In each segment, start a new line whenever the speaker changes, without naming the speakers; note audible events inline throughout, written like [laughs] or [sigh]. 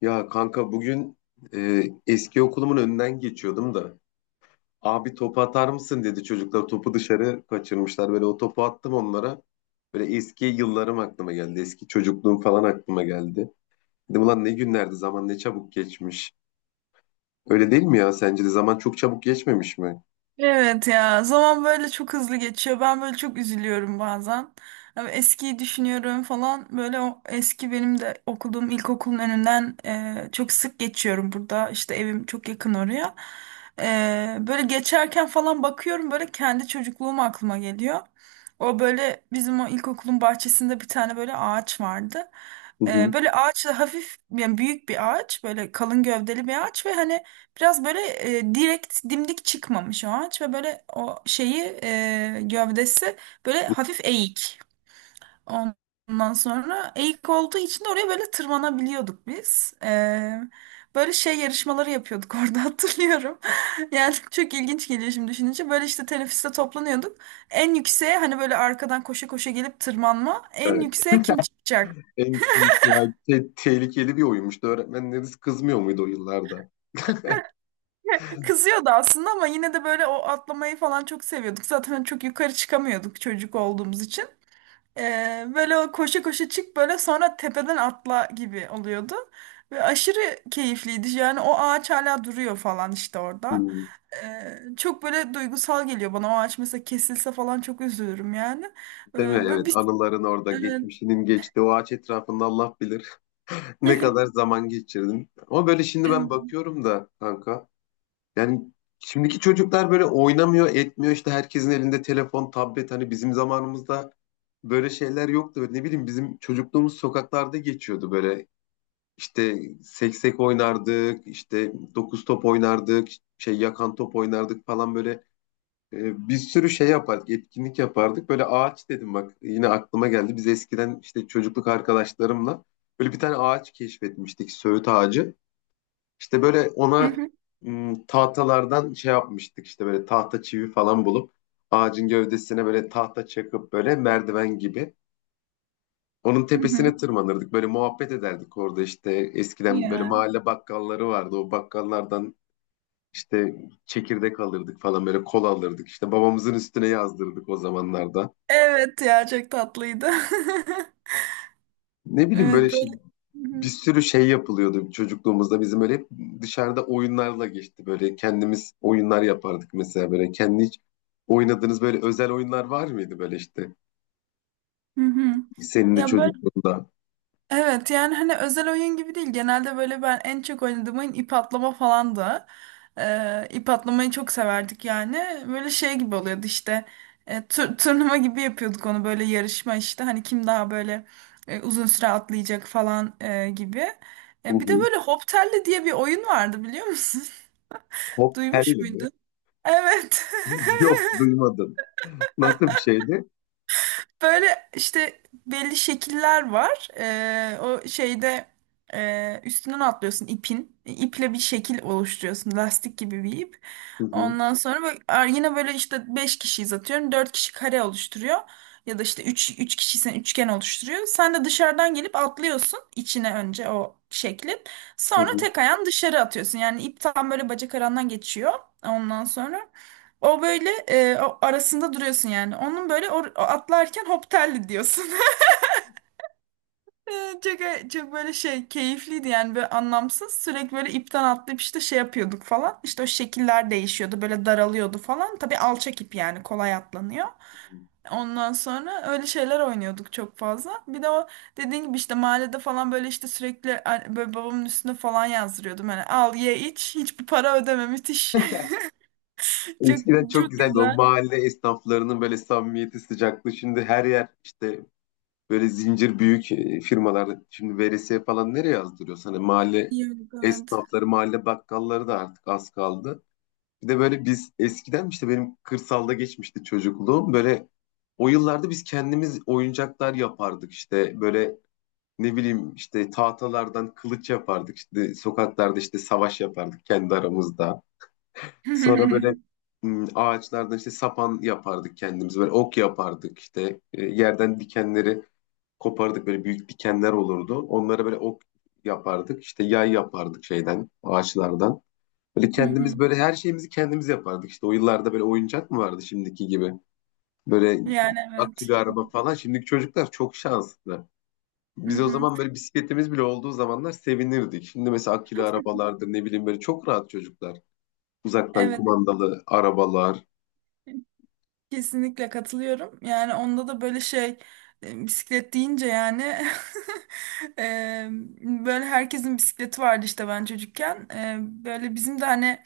Ya kanka bugün eski okulumun önünden geçiyordum da abi topu atar mısın dedi çocuklar topu dışarı kaçırmışlar böyle o topu attım onlara böyle eski yıllarım aklıma geldi eski çocukluğum falan aklıma geldi dedim ulan ne günlerdi zaman ne çabuk geçmiş öyle değil mi ya sence de zaman çok çabuk geçmemiş mi?
Evet ya zaman böyle çok hızlı geçiyor. Ben böyle çok üzülüyorum bazen. Ama eskiyi düşünüyorum falan. Böyle o eski benim de okuduğum ilkokulun önünden çok sık geçiyorum burada. İşte evim çok yakın oraya. Böyle geçerken falan bakıyorum böyle kendi çocukluğum aklıma geliyor. O böyle bizim o ilkokulun bahçesinde bir tane böyle ağaç vardı.
Hı
E,
hı.
böyle ağaçla hafif yani büyük bir ağaç böyle kalın gövdeli bir ağaç ve hani biraz böyle direkt dimdik çıkmamış o ağaç ve böyle o şeyi gövdesi böyle hafif eğik. Ondan sonra eğik olduğu için de oraya böyle tırmanabiliyorduk biz. Böyle şey yarışmaları yapıyorduk [laughs] orada hatırlıyorum. Yani çok ilginç geliyor şimdi düşününce. Böyle işte teneffüste toplanıyorduk. En yükseğe hani böyle arkadan koşa koşa gelip tırmanma. En
Yani
yükseğe kim çıkacak?
en yani tehlikeli bir oyunmuştu öğretmenleriniz kızmıyor muydu o yıllarda?
[laughs] Kızıyordu aslında ama yine de böyle o atlamayı falan çok seviyorduk. Zaten çok yukarı çıkamıyorduk çocuk olduğumuz için. Böyle o koşa koşa çık böyle sonra tepeden atla gibi oluyordu. Ve aşırı keyifliydi. Yani o ağaç hala duruyor falan işte orada.
Hmm.
Çok böyle duygusal geliyor bana. O ağaç mesela kesilse falan çok üzülürüm yani.
Değil mi?
Böyle
Evet
bir...
anıların orada
Evet.
geçmişinin geçti o ağaç etrafında Allah bilir. Ne kadar zaman geçirdim. Ama böyle şimdi ben
Evet.
bakıyorum da kanka. Yani şimdiki çocuklar böyle oynamıyor, etmiyor. İşte herkesin elinde telefon, tablet. Hani bizim zamanımızda böyle şeyler yoktu. Böyle ne bileyim bizim çocukluğumuz sokaklarda geçiyordu böyle. İşte seksek oynardık, işte dokuz top oynardık, şey yakan top oynardık falan böyle. Bir sürü şey yapardık, etkinlik yapardık. Böyle ağaç dedim bak yine aklıma geldi. Biz eskiden işte çocukluk arkadaşlarımla böyle bir tane ağaç keşfetmiştik, söğüt ağacı. İşte böyle
Hı
ona
hı,
tahtalardan şey yapmıştık işte böyle tahta çivi falan bulup ağacın gövdesine böyle tahta çakıp böyle merdiven gibi. Onun
hı hı.
tepesine tırmanırdık. Böyle muhabbet ederdik orada işte. Eskiden böyle
Ya.
mahalle bakkalları vardı. O bakkallardan işte çekirdek alırdık falan böyle kola alırdık. İşte babamızın üstüne yazdırdık o zamanlarda.
Evet ya çok tatlıydı. [laughs]
Ne bileyim böyle
Evet
şey,
böyle. Hı
bir
hı.
sürü şey yapılıyordu çocukluğumuzda. Bizim öyle hep dışarıda oyunlarla geçti. Böyle kendimiz oyunlar yapardık mesela böyle. Kendi hiç oynadığınız böyle özel oyunlar var mıydı böyle işte?
Hı hı.
Senin de
Ya böyle
çocukluğunda.
evet yani hani özel oyun gibi değil. Genelde böyle ben en çok oynadığım oyun ip atlama falandı. İp atlamayı çok severdik yani. Böyle şey gibi oluyordu işte. Turnuva gibi yapıyorduk onu böyle yarışma işte. Hani kim daha böyle uzun süre atlayacak falan gibi.
Hı
Bir de
hı.
böyle Hop Telli diye bir oyun vardı biliyor musun?
Hop
[laughs] Duymuş
telli mi?
muydun? Evet. [laughs]
[laughs] Yok duymadım. Nasıl bir şeydi?
Böyle işte belli şekiller var. O şeyde üstünden atlıyorsun ipin. İple bir şekil oluşturuyorsun. Lastik gibi bir ip.
Hı hı.
Ondan sonra bak, yine böyle işte 5 kişiyiz atıyorum. Dört kişi kare oluşturuyor. Ya da işte üç kişiysen üçgen oluşturuyor. Sen de dışarıdan gelip atlıyorsun içine önce o şeklin.
Hı
Sonra
hı.
tek ayağın dışarı atıyorsun. Yani ip tam böyle bacak arandan geçiyor. Ondan sonra. O böyle o arasında duruyorsun yani. Onun böyle o atlarken hop telli diyorsun. [laughs] Çok böyle şey keyifliydi yani böyle anlamsız. Sürekli böyle ipten atlayıp işte şey yapıyorduk falan. İşte o şekiller değişiyordu böyle daralıyordu falan. Tabii alçak ip yani kolay atlanıyor. Ondan sonra öyle şeyler oynuyorduk çok fazla. Bir de o dediğin gibi işte mahallede falan böyle işte sürekli böyle babamın üstüne falan yazdırıyordum. Hani al ye iç hiçbir para ödeme müthiş. [laughs] Çok
Eskiden çok
çok
güzeldi. O
güzel.
mahalle esnaflarının böyle samimiyeti, sıcaklığı. Şimdi her yer işte böyle zincir büyük firmalar. Şimdi veresiye falan nereye yazdırıyor sana? Mahalle
Yiyorduk evet.
esnafları, mahalle bakkalları da artık az kaldı. Bir de böyle biz eskiden işte benim kırsalda geçmişti çocukluğum. Böyle o yıllarda biz kendimiz oyuncaklar yapardık işte. Böyle ne bileyim işte tahtalardan kılıç yapardık. İşte sokaklarda işte savaş yapardık kendi aramızda. Sonra böyle
[laughs]
ağaçlardan işte sapan yapardık kendimiz. Böyle ok yapardık işte. Yerden dikenleri kopardık. Böyle büyük dikenler olurdu. Onlara böyle ok yapardık. İşte yay yapardık şeyden, ağaçlardan. Böyle
Hı hı.
kendimiz böyle her şeyimizi kendimiz yapardık. İşte o yıllarda böyle oyuncak mı vardı şimdiki gibi? Böyle
Yani evet.
akülü araba falan. Şimdiki çocuklar çok şanslı.
Hı
Biz o
hı.
zaman böyle bisikletimiz bile olduğu zamanlar sevinirdik. Şimdi mesela akülü arabalardır ne bileyim böyle çok rahat çocuklar. Uzaktan
Evet.
kumandalı arabalar.
Kesinlikle katılıyorum. Yani onda da böyle şey bisiklet deyince yani [laughs] e, böyle herkesin bisikleti vardı işte ben çocukken. Böyle bizim de hani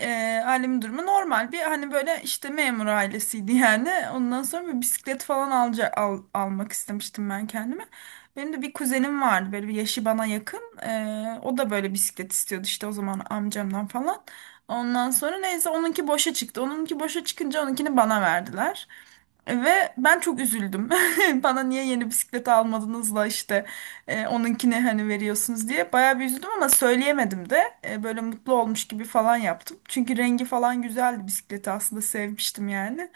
E, ailemin durumu normal bir hani böyle işte memur ailesiydi yani. Ondan sonra bir bisiklet falan almak istemiştim ben kendime. Benim de bir kuzenim vardı böyle bir yaşı bana yakın. O da böyle bisiklet istiyordu işte o zaman amcamdan falan. Ondan sonra neyse onunki boşa çıktı. Onunki boşa çıkınca onunkini bana verdiler. Ve ben çok üzüldüm. [laughs] Bana niye yeni bisiklet almadınız da işte onunkini hani veriyorsunuz diye. Bayağı bir üzüldüm ama söyleyemedim de böyle mutlu olmuş gibi falan yaptım. Çünkü rengi falan güzeldi bisikleti aslında sevmiştim yani.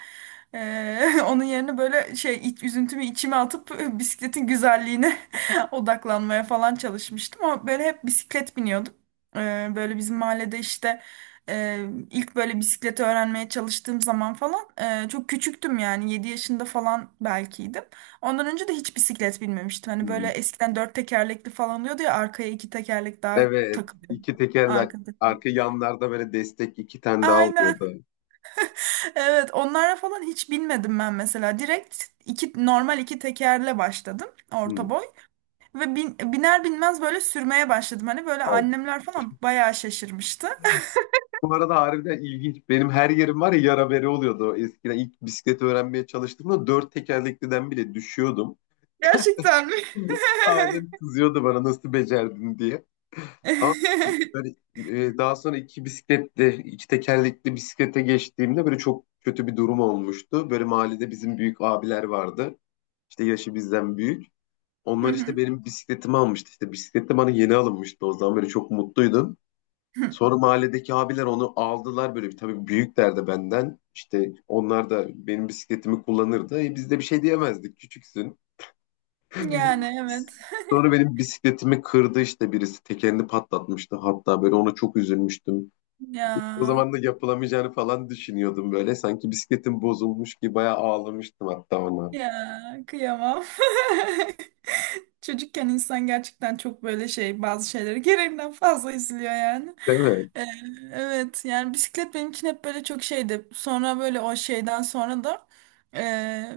[laughs] Onun yerine böyle şey üzüntümü içime atıp [laughs] bisikletin güzelliğine [laughs] odaklanmaya falan çalışmıştım. Ama böyle hep bisiklet biniyordum. Böyle bizim mahallede işte e, ilk böyle bisikleti öğrenmeye çalıştığım zaman falan çok küçüktüm yani 7 yaşında falan belkiydim. Ondan önce de hiç bisiklet binmemiştim. Hani böyle
Hmm.
eskiden dört tekerlekli falan oluyordu ya arkaya iki tekerlek daha
Evet.
takılıyor.
iki tekerlek
Arkadaki.
arka yanlarda böyle destek iki tane daha
Aynen.
oluyordu.
Evet, onlara falan hiç binmedim ben mesela. Direkt iki normal iki tekerle başladım orta
Hmm.
boy ve biner binmez böyle sürmeye başladım. Hani böyle
Al.
annemler falan bayağı şaşırmıştı.
Bu arada harbiden ilginç. Benim her yerim var ya yara bere oluyordu. Eskiden ilk bisikleti öğrenmeye çalıştığımda dört tekerlekliden bile düşüyordum.
Gerçekten mi?
Ailem kızıyordu bana nasıl becerdin diye. Ama böyle,
[laughs]
daha sonra iki bisikletli, iki tekerlekli bisiklete geçtiğimde böyle çok kötü bir durum olmuştu. Böyle mahallede bizim büyük abiler vardı. İşte yaşı bizden büyük.
Hı
Onlar işte
hı.
benim bisikletimi almıştı. İşte bisikletim bana yeni alınmıştı o zaman böyle çok mutluydum. Sonra mahalledeki abiler onu aldılar böyle bir tabii büyükler de benden. İşte onlar da benim bisikletimi kullanırdı. Biz de bir şey diyemezdik küçüksün.
Yani
[laughs]
evet.
Sonra benim bisikletimi kırdı işte birisi tekerini patlatmıştı hatta böyle ona çok üzülmüştüm. O zaman
Ya.
da yapılamayacağını falan düşünüyordum böyle. Sanki bisikletim bozulmuş gibi bayağı ağlamıştım hatta ona.
Ya kıyamam. [laughs] Çocukken insan gerçekten çok böyle şey bazı şeyleri gereğinden fazla izliyor yani.
Değil mi?
Ee, evet yani bisiklet benim için hep böyle çok şeydi. Sonra böyle o şeyden sonra da e,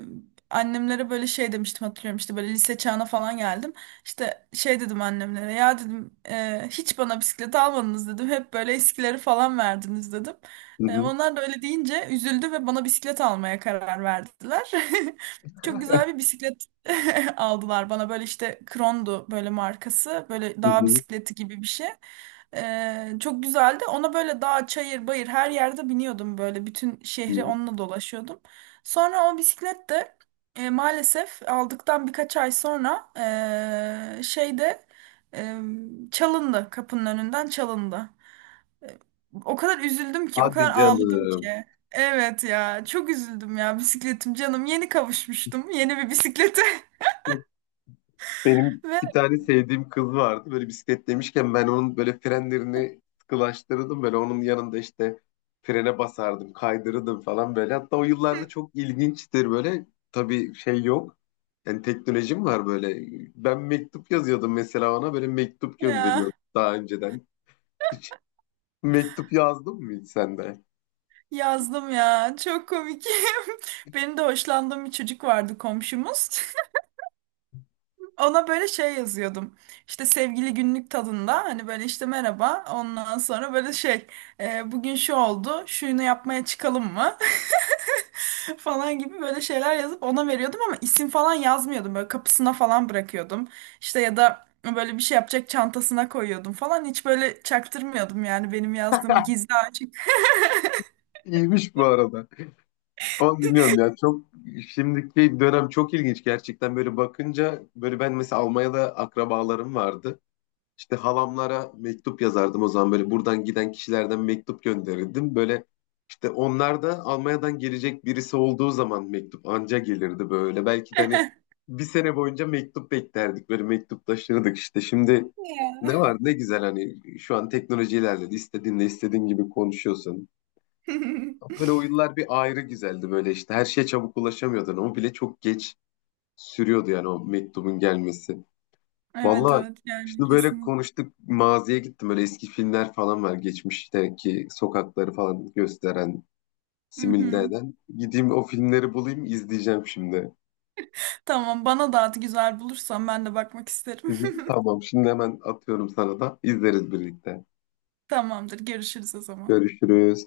annemlere böyle şey demiştim hatırlıyorum işte böyle lise çağına falan geldim. İşte şey dedim annemlere ya dedim hiç bana bisiklet almadınız dedim. Hep böyle eskileri falan verdiniz dedim.
Hı
E,
hı,
Onlar da öyle deyince üzüldü ve bana bisiklet almaya karar verdiler. [laughs] Çok güzel bir bisiklet [laughs] aldılar bana. Böyle işte Krondu böyle markası. Böyle
hı
dağ
hı.
bisikleti gibi bir şey. Çok güzeldi. Ona böyle dağ, çayır, bayır her yerde biniyordum böyle. Bütün şehri
Hı.
onunla dolaşıyordum. Sonra o bisiklet de maalesef aldıktan birkaç ay sonra şeyde e, çalındı. Kapının önünden çalındı. O kadar üzüldüm ki, o
Hadi
kadar ağladım
canım.
ki. Evet ya, çok üzüldüm ya bisikletim canım. Yeni kavuşmuştum yeni bir bisiklete.
Benim
[laughs] Ve
bir tane sevdiğim kız vardı. Böyle bisiklet demişken ben onun böyle frenlerini sıkılaştırırdım. Böyle onun yanında işte frene basardım, kaydırırdım falan böyle. Hatta o yıllarda çok ilginçtir böyle. Tabii şey yok. Yani teknolojim var böyle. Ben mektup yazıyordum mesela ona. Böyle mektup gönderiyordum
ya
daha önceden. Hiç mektup yazdın mı hiç sen de?
yazdım ya. Çok komik. [laughs] Benim de hoşlandığım bir çocuk vardı komşumuz. [laughs] Ona böyle şey yazıyordum. İşte sevgili günlük tadında hani böyle işte merhaba. Ondan sonra böyle şey bugün şu oldu. Şunu yapmaya çıkalım mı? [laughs] falan gibi böyle şeyler yazıp ona veriyordum ama isim falan yazmıyordum. Böyle kapısına falan bırakıyordum. İşte ya da böyle bir şey yapacak çantasına koyuyordum falan. Hiç böyle çaktırmıyordum yani benim yazdığım
[laughs]
gizli açık.
İyiymiş bu arada. Ama bilmiyorum ya çok şimdiki dönem çok ilginç gerçekten böyle bakınca böyle ben mesela Almanya'da akrabalarım vardı. İşte halamlara mektup yazardım o zaman böyle buradan giden kişilerden mektup gönderirdim. Böyle işte onlar da Almanya'dan gelecek birisi olduğu zaman mektup anca gelirdi böyle. Belki de hani bir sene boyunca mektup beklerdik böyle mektup taşırdık işte. Şimdi ne
Ya.
var ne güzel hani şu an teknoloji ilerledi istediğinle istediğin gibi konuşuyorsun.
[laughs]
Böyle o yıllar bir ayrı güzeldi böyle işte her şeye çabuk ulaşamıyordun. O bile çok geç sürüyordu yani o mektubun gelmesi.
Evet
Valla
evet yani
şimdi böyle
kesinlikle.
konuştuk maziye gittim böyle eski filmler falan var geçmişteki sokakları falan gösteren
Hı
simüle
hı.
eden gideyim o filmleri bulayım izleyeceğim şimdi.
Tamam bana da at güzel bulursan ben de bakmak
Hı
isterim.
hı,
[laughs]
tamam şimdi hemen atıyorum sana da izleriz birlikte.
Tamamdır görüşürüz o zaman.
Görüşürüz.